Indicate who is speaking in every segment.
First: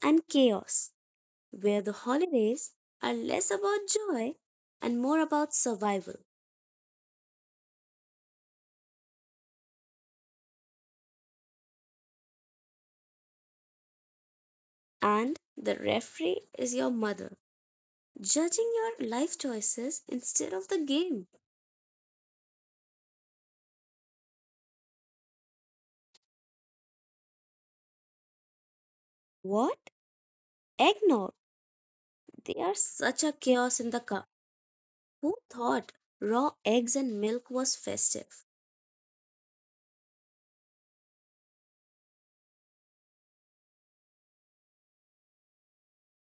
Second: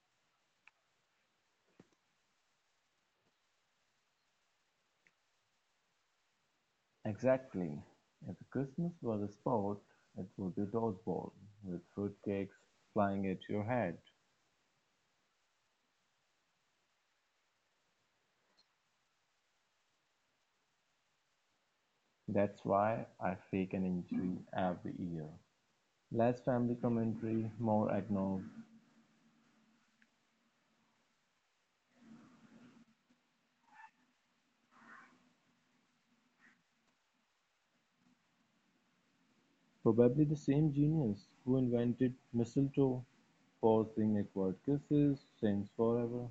Speaker 1: and Chaos, where the holidays are less about joy and more about survival.
Speaker 2: Exactly, if Christmas was a sport, it would be dodgeball, with fruitcakes flying at your head.
Speaker 1: And the referee is your mother, judging your life choices instead of the game.
Speaker 2: That's why I fake an injury every year. Less family commentary, more eggnog.
Speaker 1: What? Eggnog! They are such a chaos in the cup. Who thought raw eggs and milk was festive?
Speaker 2: Probably the same genius who invented mistletoe, forcing awkward kisses, sings forever.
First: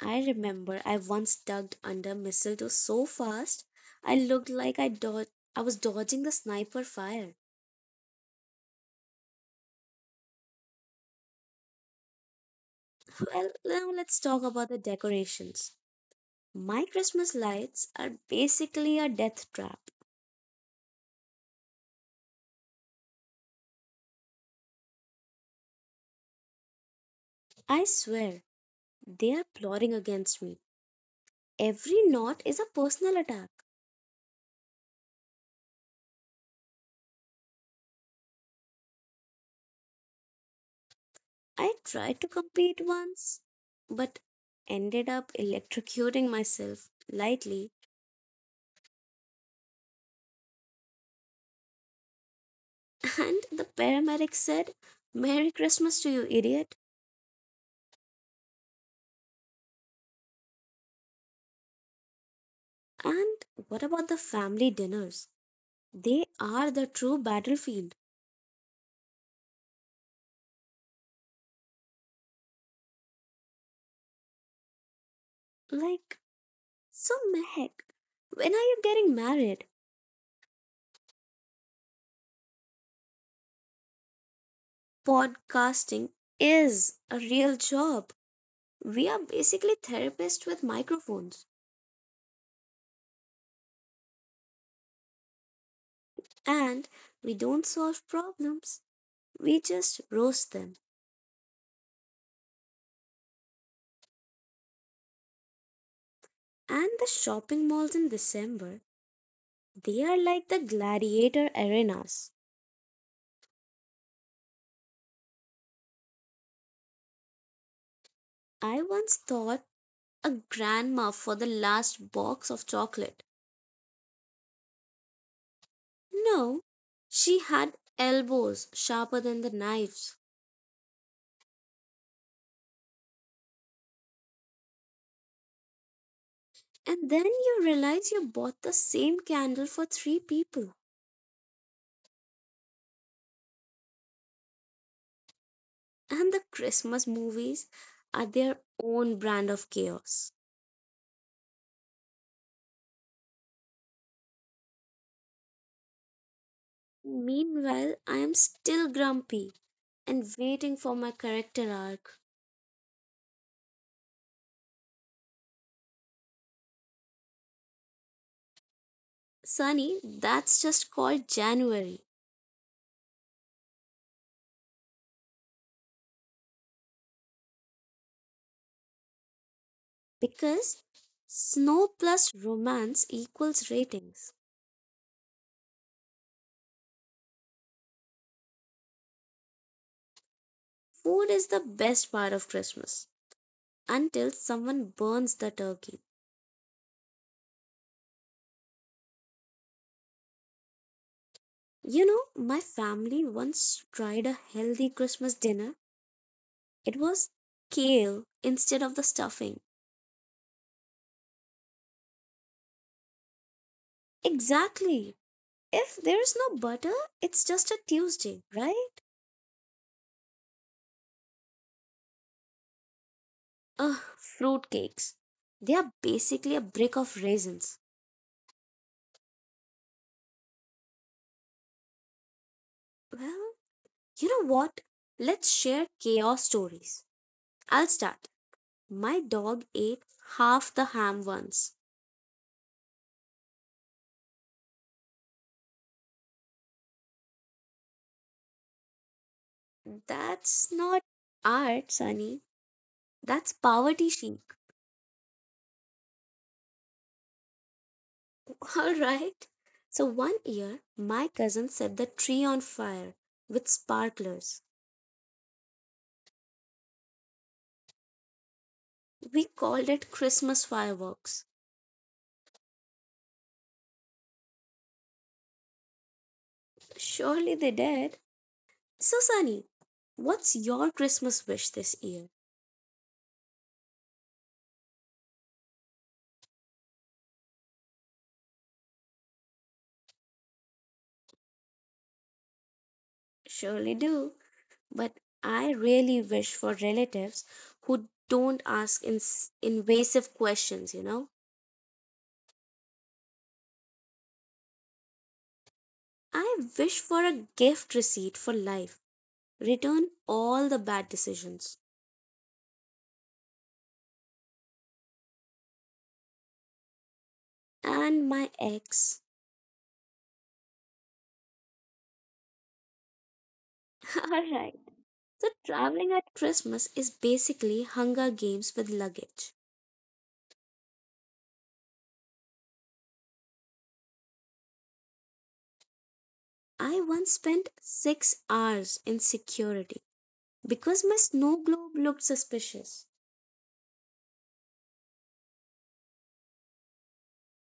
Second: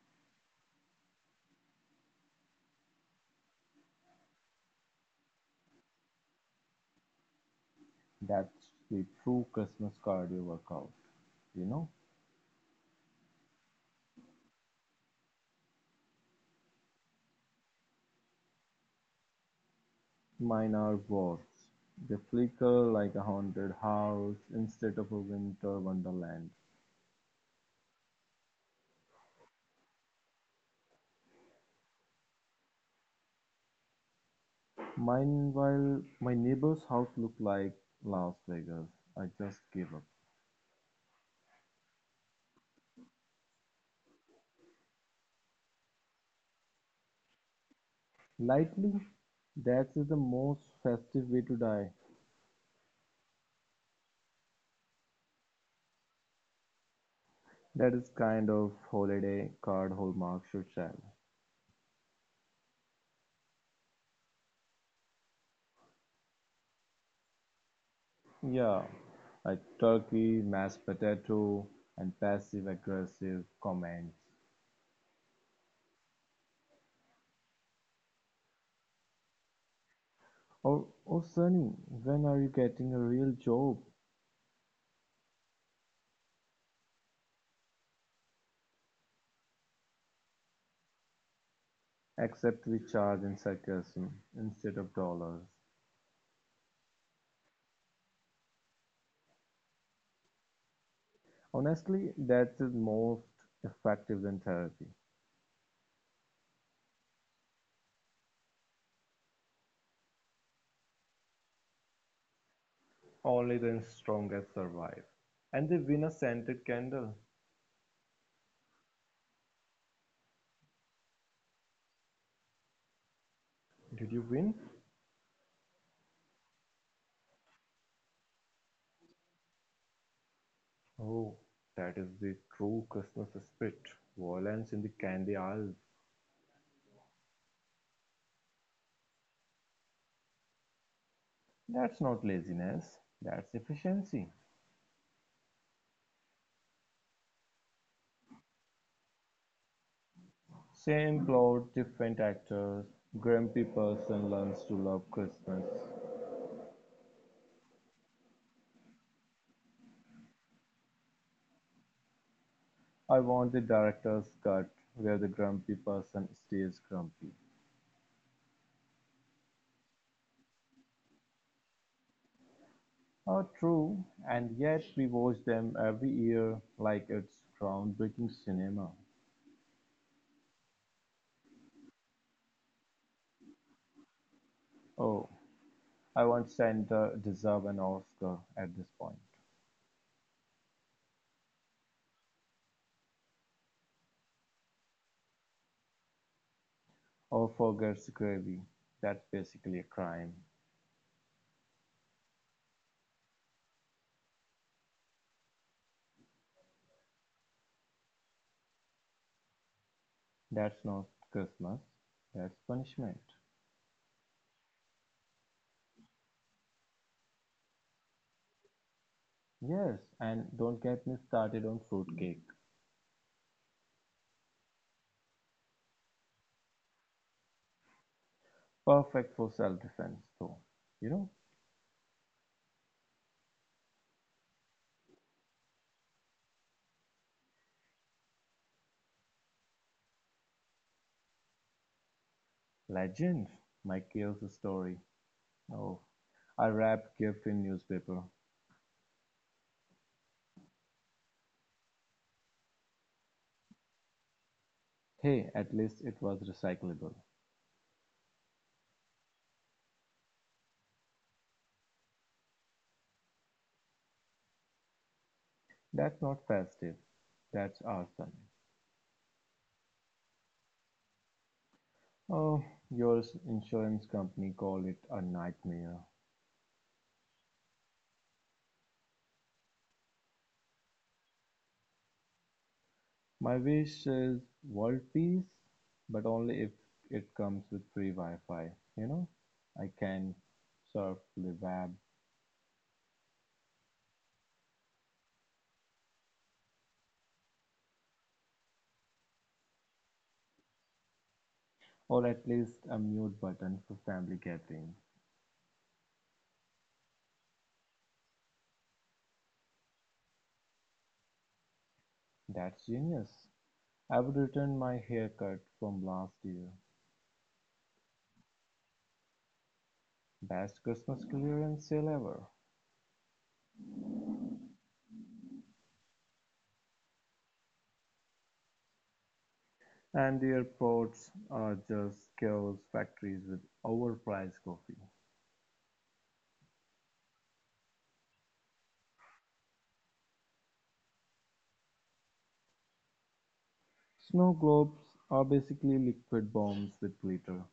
Speaker 1: I remember I once ducked under mistletoe so fast I looked like I dod I was dodging the sniper fire.
Speaker 2: That's the true Christmas cardio workout, you know?
Speaker 1: Well, now let's talk about the decorations. My Christmas lights are basically a death trap.
Speaker 2: Mine are wharfs. They flicker like a haunted house instead of a winter wonderland.
Speaker 1: I swear, they are plotting against me. Every knot is a personal attack.
Speaker 2: Mine, while my neighbor's house looked like Las Vegas, I just gave up.
Speaker 1: I tried to compete once, but ended up electrocuting myself lightly.
Speaker 2: Lightly, that is the most festive way to die.
Speaker 1: And the paramedic said, Merry Christmas to you, idiot.
Speaker 2: That is kind of holiday card hallmark should sell.
Speaker 1: And what about the family dinners? They are the true battlefield.
Speaker 2: Yeah, a turkey, mashed potato, and passive aggressive comments.
Speaker 1: Like, so, Mehak, when are you getting married?
Speaker 2: Or, oh, Sunny, when are you getting a real job?
Speaker 1: Podcasting is a real job. We are basically therapists with microphones,
Speaker 2: Except we charge in sarcasm instead of dollars.
Speaker 1: and we don't solve problems, we just roast them.
Speaker 2: Honestly, that's most effective than therapy.
Speaker 1: And the shopping malls in December, they are like the gladiator arenas.
Speaker 2: Only the strongest survive. And they win a scented candle.
Speaker 1: I once thought a grandma for the last box of chocolate.
Speaker 2: Did you win?
Speaker 1: No, she had elbows sharper than the knives.
Speaker 2: Oh, that is the true Christmas spirit. Violence in the candy aisles.
Speaker 1: And then you realize you bought the same candle for three people.
Speaker 2: That's not laziness, that's efficiency.
Speaker 1: And the Christmas movies are their own brand of chaos.
Speaker 2: Same plot, different actors. Grumpy person learns to love Christmas.
Speaker 1: Meanwhile, I am still grumpy and waiting for my character arc.
Speaker 2: I want the director's cut where the grumpy person stays grumpy.
Speaker 1: Sunny, that's just called January
Speaker 2: True, and yet we watch them every year like it's groundbreaking cinema.
Speaker 1: because snow plus romance equals ratings.
Speaker 2: Oh, I want Santa deserve an Oscar at this point.
Speaker 1: Food is the best part of Christmas until someone burns the turkey.
Speaker 2: Or forgets gravy. That's basically a crime.
Speaker 1: You know, my family once tried a healthy Christmas dinner. It was kale instead of the stuffing.
Speaker 2: That's not Christmas. That's punishment.
Speaker 1: Exactly. If there's no butter, it's just a Tuesday, right?
Speaker 2: Yes, and don't get me started on fruitcake.
Speaker 1: Ugh, fruit cakes. They are basically a brick of raisins.
Speaker 2: Perfect for self-defense, though. You know,
Speaker 1: Well, you know what? Let's share chaos stories. I'll start. My dog ate half the ham once.
Speaker 2: legend. My chaos story. Oh, I wrapped gift in newspaper.
Speaker 1: That's not art, Sunny. That's poverty chic.
Speaker 2: Hey, at least it was recyclable.
Speaker 1: All right. So one year, my cousin set the tree on fire with sparklers.
Speaker 2: That's not festive. That's arson.
Speaker 1: We called it Christmas fireworks.
Speaker 2: Oh, your insurance company call it a nightmare.
Speaker 1: Surely they did. So, Sunny, what's your Christmas wish this year?
Speaker 2: My wish is world peace, but only if it comes with free Wi-Fi. You know, I can surf the web,
Speaker 1: Surely do. But I really wish for relatives who don't ask invasive questions, you know?
Speaker 2: or at least a mute button for family gathering.
Speaker 1: I wish for a gift receipt for life. Return all the bad decisions.
Speaker 2: That's genius. I've returned my haircut from last year.
Speaker 1: And my ex.
Speaker 2: Best Christmas clearance sale ever,
Speaker 1: All right. So traveling at Christmas is basically Hunger Games with luggage.
Speaker 2: and the airports are just chaos factories with overpriced coffee.
Speaker 1: I once spent 6 hours in security because my snow globe looked suspicious.
Speaker 2: Snow globes are basically liquid bombs with glitter.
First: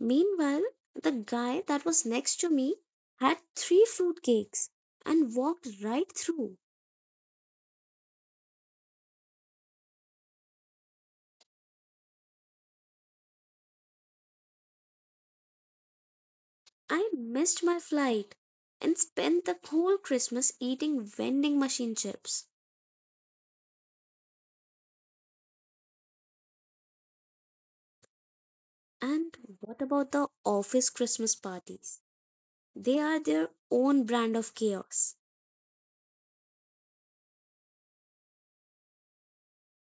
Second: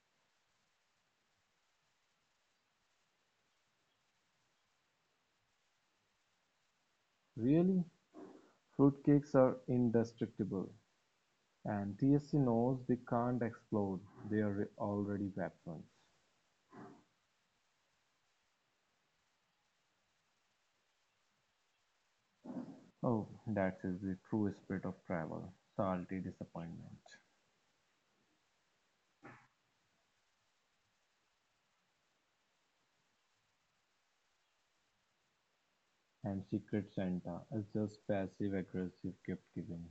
Speaker 1: Meanwhile, the guy that was next to me had three fruitcakes and walked right through.
Speaker 2: Really? Fruitcakes are indestructible, and TSC knows they can't explode. They are already weapons.
Speaker 1: I missed my flight and spent the whole Christmas eating vending machine chips.
Speaker 2: Oh, that is the true spirit of travel salty disappointment.
Speaker 1: And what about the office Christmas parties? They are their own brand of chaos.
Speaker 2: And Secret Santa is just passive aggressive gift giving.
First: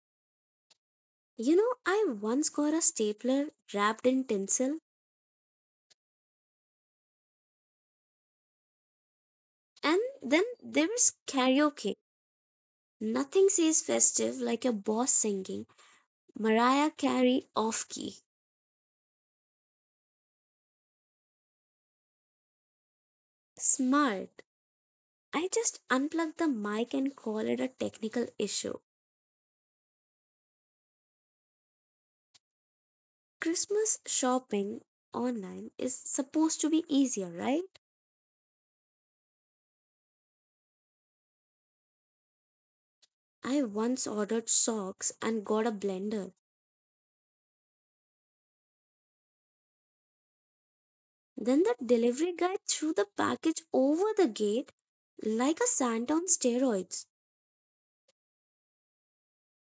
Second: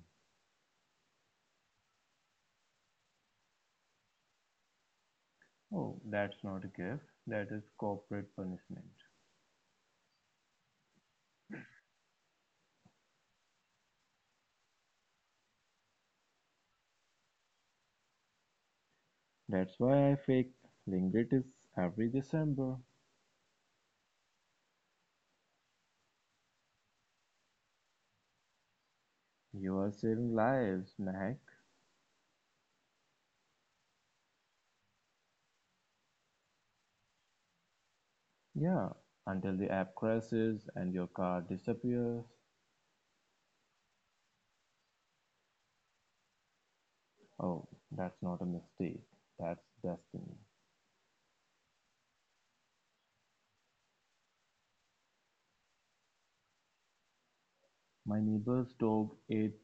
Speaker 1: You know, I once got a stapler wrapped in tinsel,
Speaker 2: Oh, that's not a gift, that is corporate punishment.
Speaker 1: and then there was karaoke. Nothing says festive like a boss singing Mariah Carey off key.
Speaker 2: That's why I fake lingitis every December.
Speaker 1: Smart. I just unplugged the mic and call it a technical issue.
Speaker 2: You are saving lives, Mac.
Speaker 1: Christmas shopping online is supposed to be easier, right?
Speaker 2: Yeah, until the app crashes and your car disappears.
Speaker 1: I once ordered socks and got a blender.
Speaker 2: Oh, that's not a mistake, that's destiny.
Speaker 1: Then the delivery guy threw the package over the gate like a Santa on steroids.
Speaker 2: My neighbor's dog ate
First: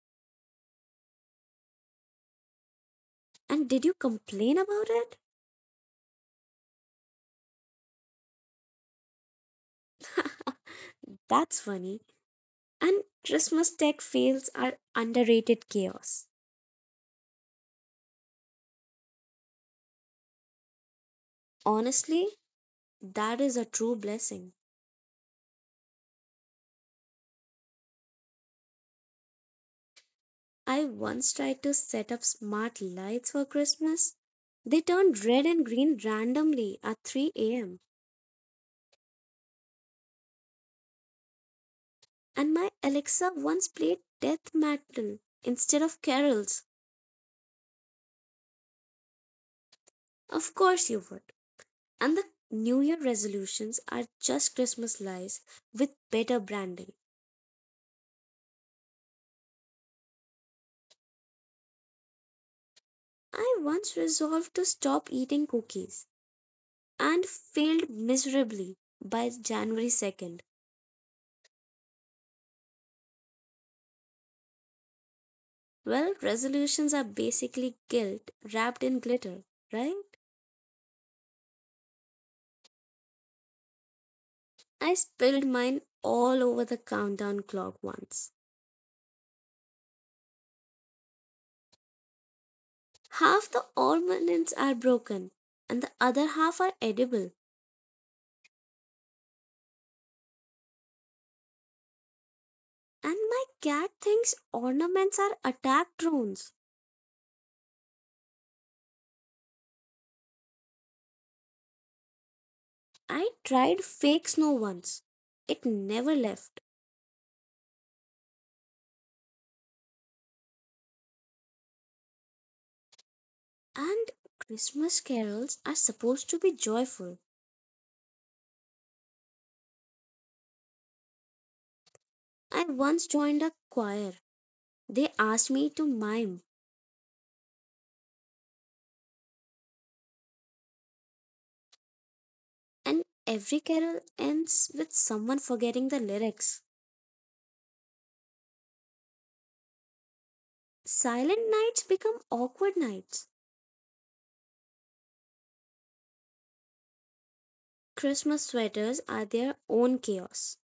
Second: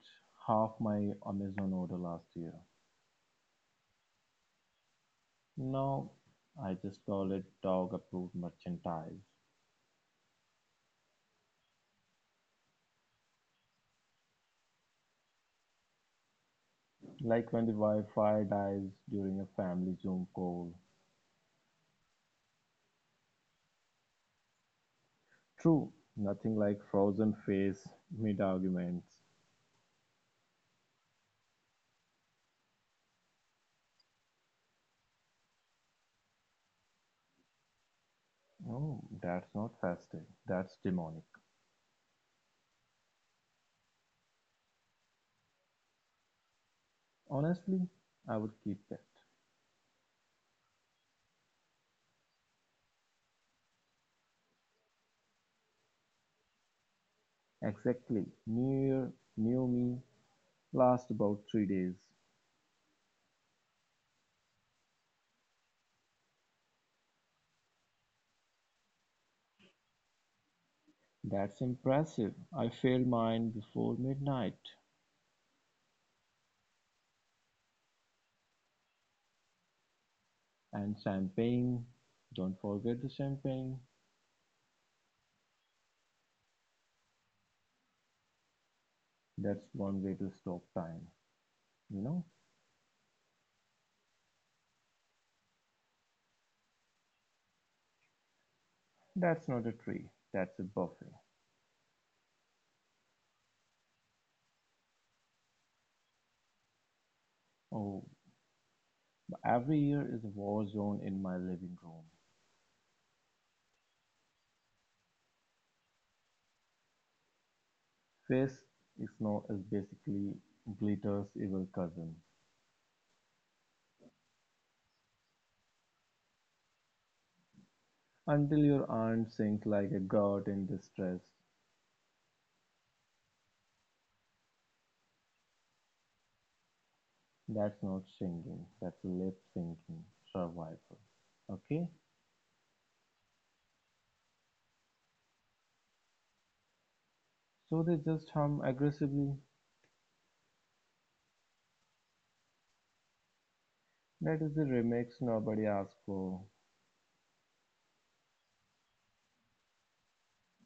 Speaker 2: half my Amazon order last year.
Speaker 1: And did you complain about it?
Speaker 2: Now, I just call it dog approved merchandise.
Speaker 1: That's funny. And Christmas tech fails are underrated chaos.
Speaker 2: Like when the Wi Fi dies during a family Zoom call.
Speaker 1: Honestly, that is a true blessing.
Speaker 2: True, nothing like frozen face mid-arguments.
Speaker 1: I once tried to set up smart lights for Christmas. They turned red and green randomly at 3 am.
Speaker 2: Oh, that's not festive, that's demonic.
Speaker 1: And my Alexa once played death metal instead of carols.
Speaker 2: Honestly, I would keep that.
Speaker 1: Of course you would. And the New Year resolutions are just Christmas lies with better branding.
Speaker 2: Exactly. New Year, new me, last about 3 days.
Speaker 1: I once resolved to stop eating cookies and failed miserably by January 2nd.
Speaker 2: That's impressive. I failed mine before midnight.
Speaker 1: Well, resolutions are basically guilt wrapped in glitter, right?
Speaker 2: And champagne. Don't forget the champagne.
Speaker 1: I spilled mine all over the countdown clock once.
Speaker 2: That's one way to stop time. You know,
Speaker 1: Half the ornaments are broken and the other half are edible.
Speaker 2: that's not a tree, that's a buffet.
Speaker 1: And my cat thinks ornaments are attack drones.
Speaker 2: Oh, every year is a war zone in my living room.
Speaker 1: I tried fake snow once. It never left.
Speaker 2: Face snow is basically glitter's evil cousin.
Speaker 1: And Christmas carols are supposed to be joyful.
Speaker 2: Until your aunt sings like a god in distress.
Speaker 1: I once joined a choir. They asked me to mime,
Speaker 2: That's not singing, that's lip syncing survival. Okay?
Speaker 1: and every carol ends with someone forgetting the lyrics.
Speaker 2: So they just hum aggressively.
Speaker 1: Silent nights become awkward nights.
Speaker 2: That is the remix nobody asked for.
Speaker 1: Christmas sweaters are their own chaos.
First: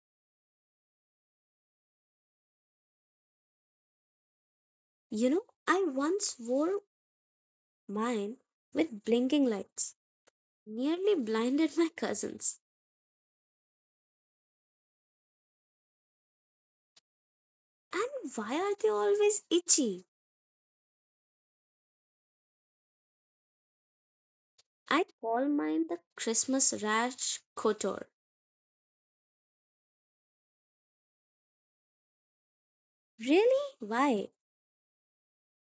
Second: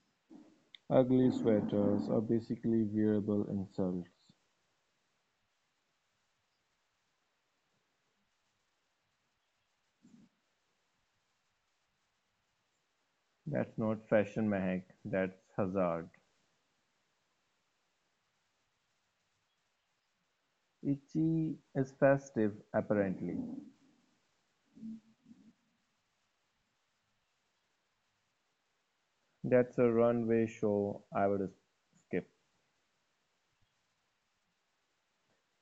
Speaker 2: Ugly sweaters are basically wearable insults.
Speaker 1: You know, I once wore mine with blinking lights, nearly blinded my cousins.
Speaker 2: That's not fashion, Mehak. That's hazard.
Speaker 1: And why are they always itchy?
Speaker 2: Itchy is festive, apparently.
Speaker 1: I call mine the Christmas rash kotor.
Speaker 2: That's a runway show I would skip.
Speaker 1: Really? Why?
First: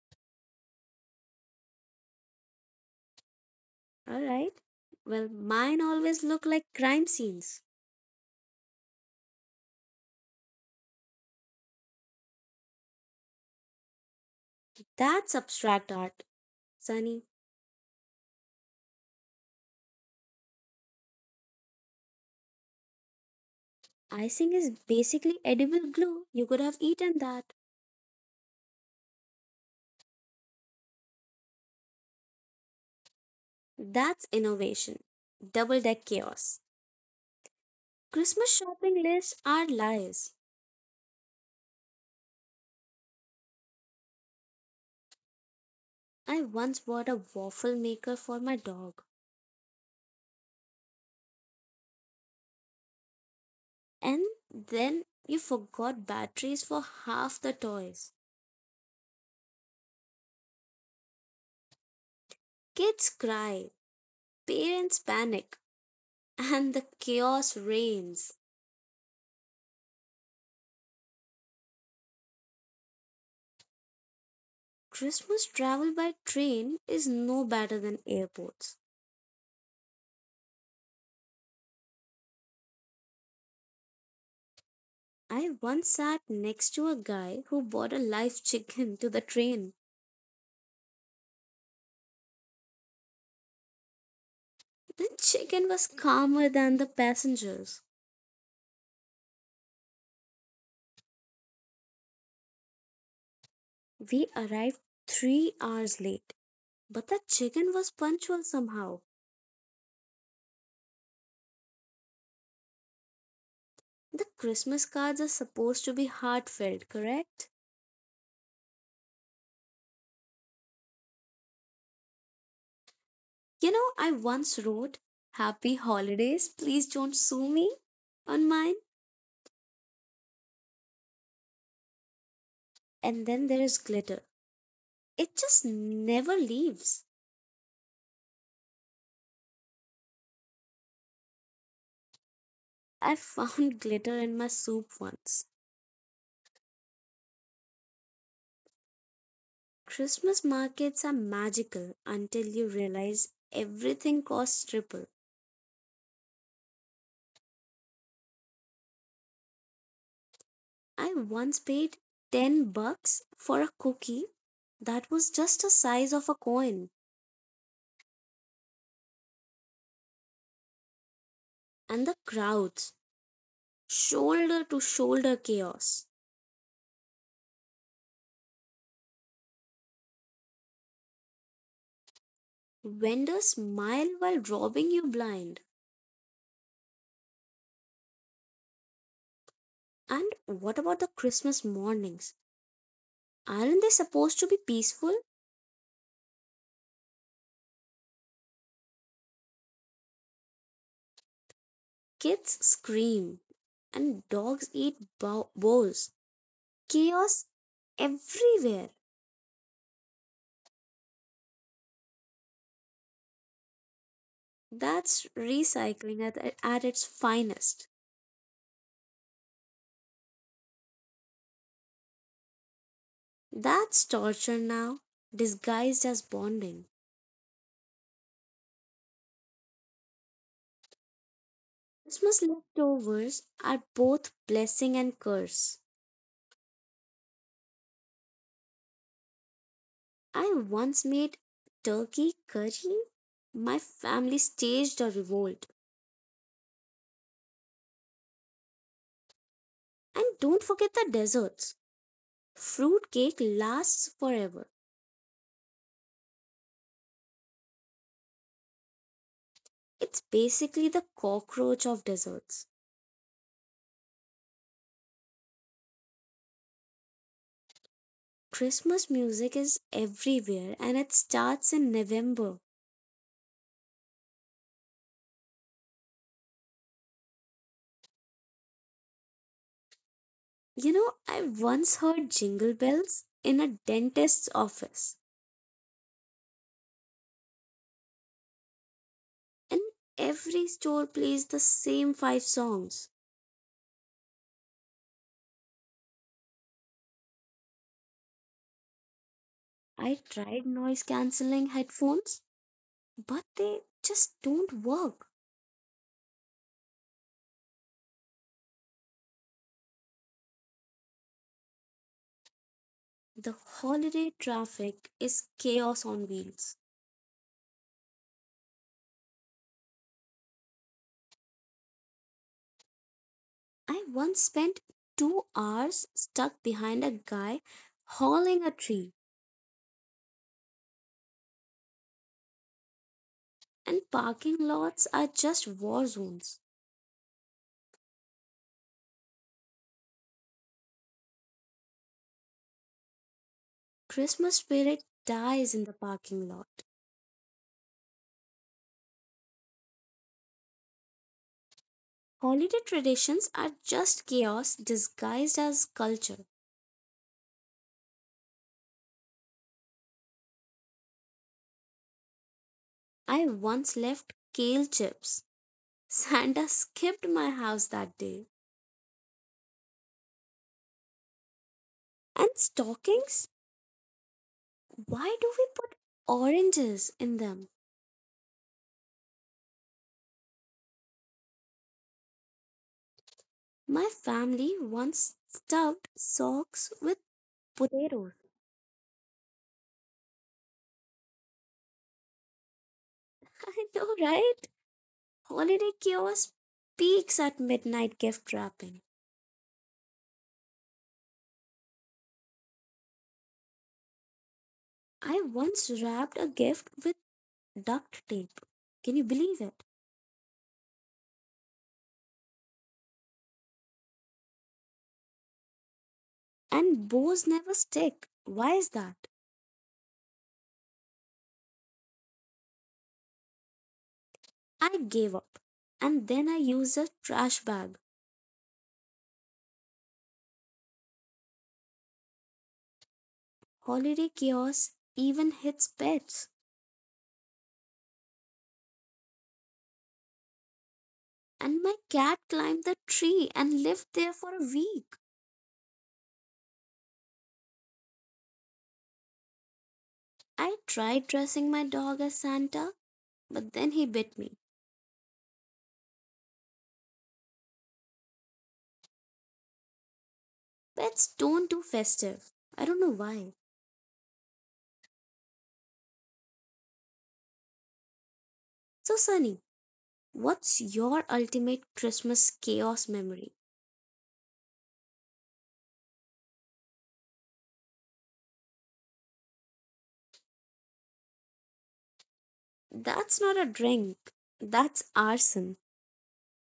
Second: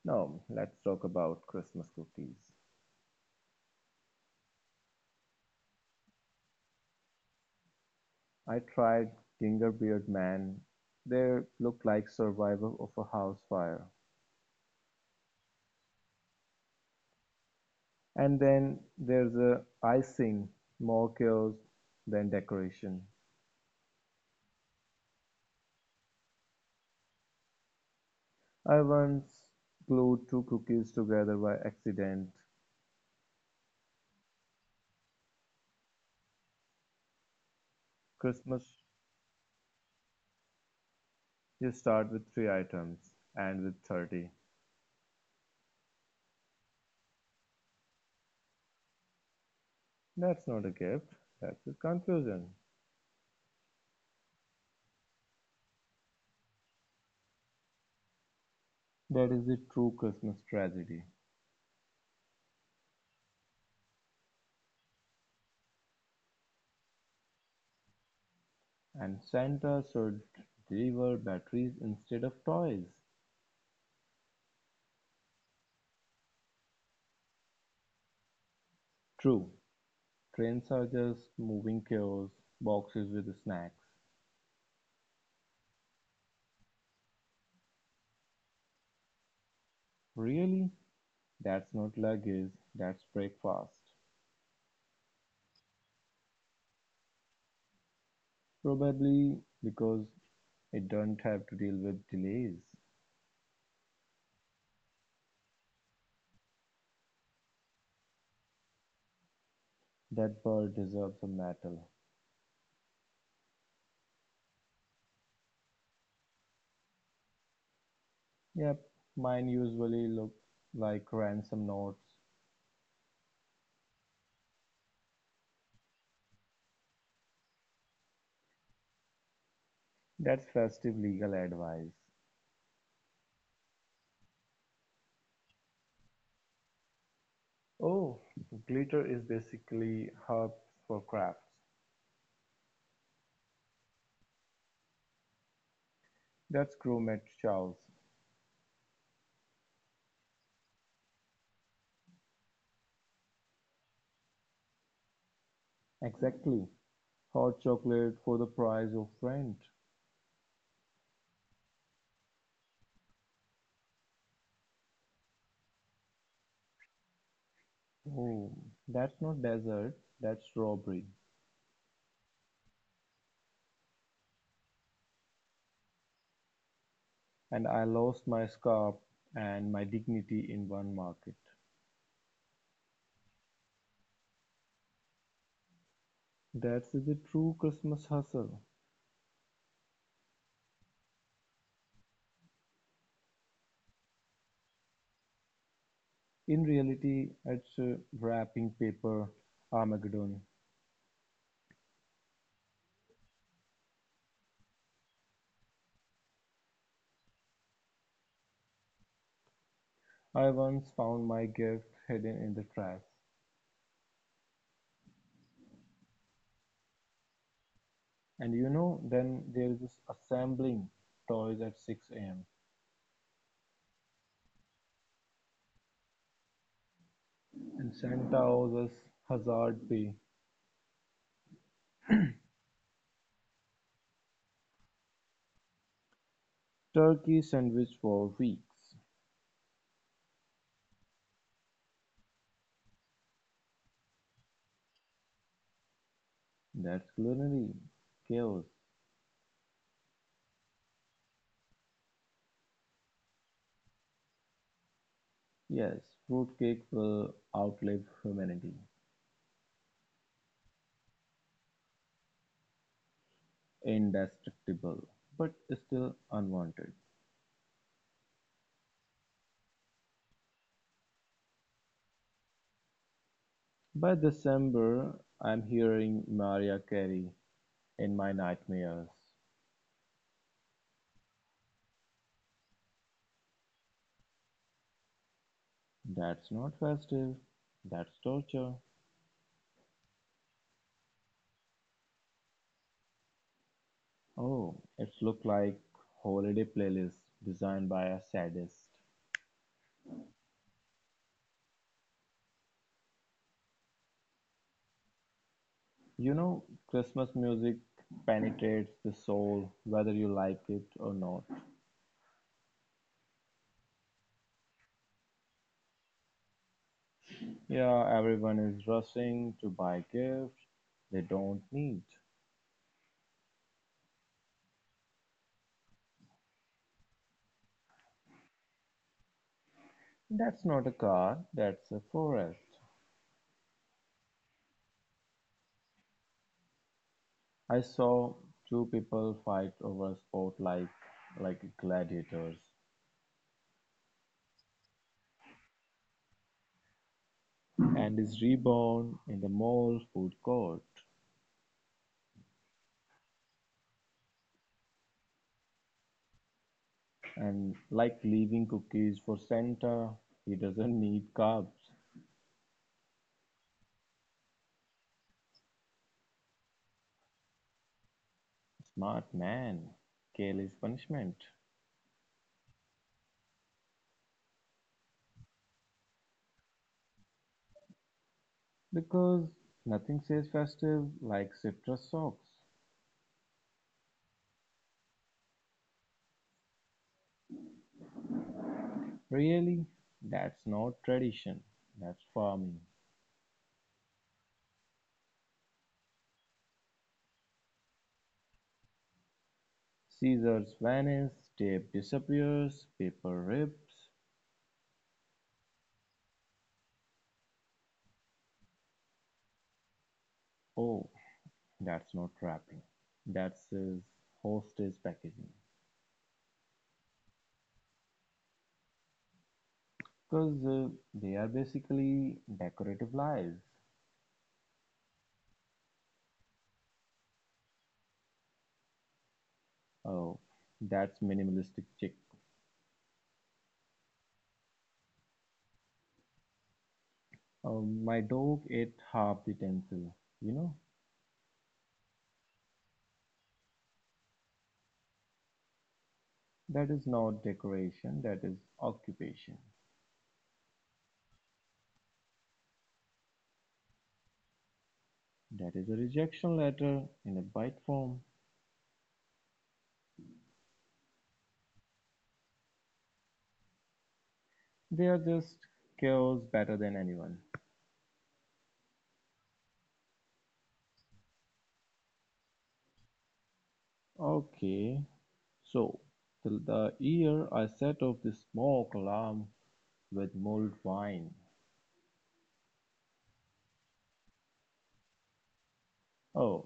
Speaker 2: No, let's talk about Christmas cookies.
Speaker 1: Alright. Well, mine always look like crime scenes.
Speaker 2: I tried gingerbeer man. They look like survival of a house fire.
Speaker 1: That's abstract art, Sunny.
Speaker 2: And then there's a icing, more chaos than decoration.
Speaker 1: Icing is basically edible glue. You could have eaten that.
Speaker 2: I once glued two cookies together by accident.
Speaker 1: That's innovation. Double deck chaos. Christmas
Speaker 2: Christmas,
Speaker 1: shopping lists are lies.
Speaker 2: you start with three items, and with 30.
Speaker 1: I once bought a waffle maker for my dog.
Speaker 2: That's not a gift, that's a confusion.
Speaker 1: And then you forgot batteries for half the toys.
Speaker 2: That is the true Christmas tragedy.
Speaker 1: Kids cry, parents panic, and the chaos reigns.
Speaker 2: And Santa should deliver batteries instead of toys.
Speaker 1: Christmas travel by train is no better than airports.
Speaker 2: True, trains are just moving chaos, boxes with snacks.
Speaker 1: I once sat next to a guy who bought a live chicken to the train.
Speaker 2: Really? That's not luggage, that's breakfast.
Speaker 1: The chicken was calmer than the passengers.
Speaker 2: Probably because it does not have to deal with delays.
Speaker 1: We arrived 3 hours late, but the chicken was punctual somehow.
Speaker 2: That bird deserves a medal.
Speaker 1: The Christmas cards are supposed to be heartfelt, correct?
Speaker 2: Yep, mine usually look like ransom notes.
Speaker 1: You know, I once wrote, Happy Holidays, please don't sue me on mine.
Speaker 2: That's festive legal advice.
Speaker 1: And then there is glitter. It just never leaves.
Speaker 2: Oh, glitter is basically herbs for crafts.
Speaker 1: I found glitter in my soup once.
Speaker 2: That's gourmet, Charles.
Speaker 1: Christmas markets are magical until you realize everything costs triple.
Speaker 2: Exactly. Hot chocolate for the price of rent.
Speaker 1: I once paid 10 bucks for a cookie that was just the size of a coin,
Speaker 2: Oh, that's not desert, that's robbery.
Speaker 1: and the crowds, shoulder to shoulder chaos.
Speaker 2: And I lost my scarf and my dignity in one market.
Speaker 1: Vendors smile while robbing you blind.
Speaker 2: That's the true Christmas hustle.
Speaker 1: And what about the Christmas mornings? Aren't they supposed to be peaceful?
Speaker 2: In reality, it's wrapping paper Armageddon.
Speaker 1: Kids scream and dogs eat bows. Chaos everywhere.
Speaker 2: I once found my gift hidden in the trash.
Speaker 1: That's recycling at its finest.
Speaker 2: And you know, then there is this assembling toys at 6 a.m.
Speaker 1: That's torture now, disguised as bonding.
Speaker 2: And Santa owes us hazard pay.
Speaker 1: Christmas leftovers are both blessing and curse.
Speaker 2: Turkey sandwich for weeks,
Speaker 1: I once made turkey curry. My family staged a revolt.
Speaker 2: that's culinary chaos,
Speaker 1: And don't forget the desserts. Fruitcake lasts forever.
Speaker 2: yes. Fruitcake will outlive humanity,
Speaker 1: It's basically the cockroach of desserts.
Speaker 2: indestructible, but still unwanted.
Speaker 1: Christmas music is everywhere and it starts in November.
Speaker 2: By December, I'm hearing Mariah Carey in my nightmares.
Speaker 1: You know, I once heard jingle bells in a dentist's office,
Speaker 2: That's not festive, that's torture.
Speaker 1: and every store plays the same five songs.
Speaker 2: Oh, it's look like holiday playlist designed by a sadist.
Speaker 1: I tried noise cancelling headphones, but they just don't work.
Speaker 2: You know, Christmas music penetrates the soul whether you like it or not.
Speaker 1: The holiday traffic is chaos on wheels.
Speaker 2: Yeah, everyone is rushing to buy gifts they don't need.
Speaker 1: I once spent 2 hours stuck behind a guy hauling a tree,
Speaker 2: That's not a car, that's a forest.
Speaker 1: and parking lots are just war zones.
Speaker 2: I saw two people fight over a sport like gladiators
Speaker 1: Christmas spirit dies in the parking lot.
Speaker 2: and is reborn in the mall food court.
Speaker 1: Holiday traditions are just chaos disguised as culture.
Speaker 2: And like leaving cookies for Santa, he doesn't need carbs.
Speaker 1: I once left kale chips. Santa skipped my house that day.
Speaker 2: Smart man. Kale is punishment.
Speaker 1: And stockings? Why do we put oranges in them?
Speaker 2: Because nothing says festive like citrus socks.
Speaker 1: My family once stuffed socks with potatoes.
Speaker 2: Really, that's not tradition, that's farming.
Speaker 1: I know, right? Holiday chaos peaks at midnight gift wrapping.
Speaker 2: Scissors vanish, tape disappears, paper rips.
Speaker 1: I once wrapped a gift with duct tape. Can you believe it?
Speaker 2: Oh, that's not wrapping, that's hostage packaging.
Speaker 1: And bows never stick. Why is that?
Speaker 2: Because they are basically decorative lies.
Speaker 1: I gave up. And then I used a trash bag.
Speaker 2: Oh, that's minimalistic chick.
Speaker 1: Holiday chaos even hits pets.
Speaker 2: My dog ate half the tinsel. You know,
Speaker 1: And my cat climbed the tree and lived there for a week.
Speaker 2: that is not decoration, that is occupation.
Speaker 1: I tried dressing my dog as Santa, but then he bit me.
Speaker 2: That is a rejection letter in a bite form.
Speaker 1: Pets don't do festive. I don't know why.
Speaker 2: They're just chaos better than anyone.
Speaker 1: So, Sunny, what's your ultimate Christmas chaos memory?
Speaker 2: Okay, so till the year I set off the smoke alarm with mulled wine.
Speaker 1: That's not a drink, that's arson.
Speaker 2: Oh,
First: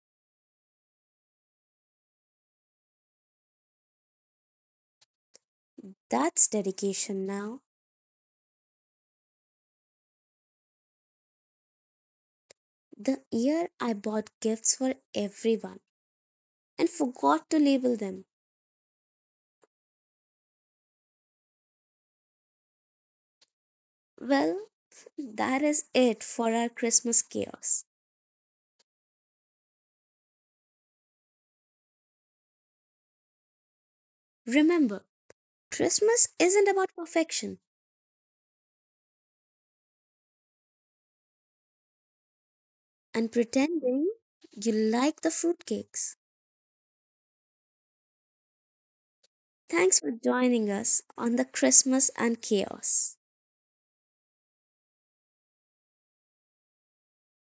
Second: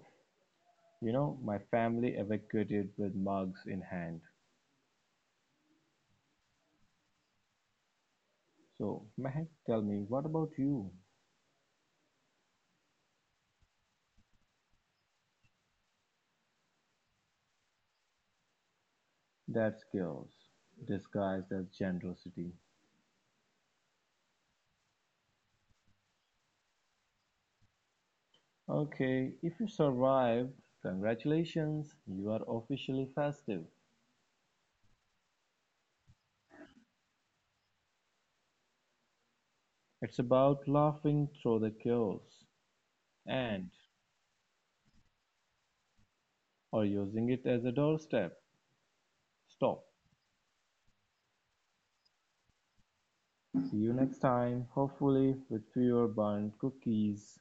Speaker 2: you know, my family evacuated with mugs in hand.
Speaker 1: That's dedication now.
Speaker 2: So, Mehak, tell me, what about you?
Speaker 1: The year I bought gifts for everyone and forgot to label them.
Speaker 2: That's chaos, disguised as generosity.
Speaker 1: Well, that is it for our Christmas chaos.
Speaker 2: Okay, if you survive, congratulations, you are officially festive.
Speaker 1: Remember, Christmas isn't about perfection
Speaker 2: It's about laughing through the chaos
Speaker 1: and
Speaker 2: and/or
Speaker 1: pretending you like the fruitcakes.
Speaker 2: using it as a doorstep stop.
Speaker 1: Thanks for joining us on the Christmas and Chaos.
Speaker 2: See you next time, hopefully with fewer burnt cookies.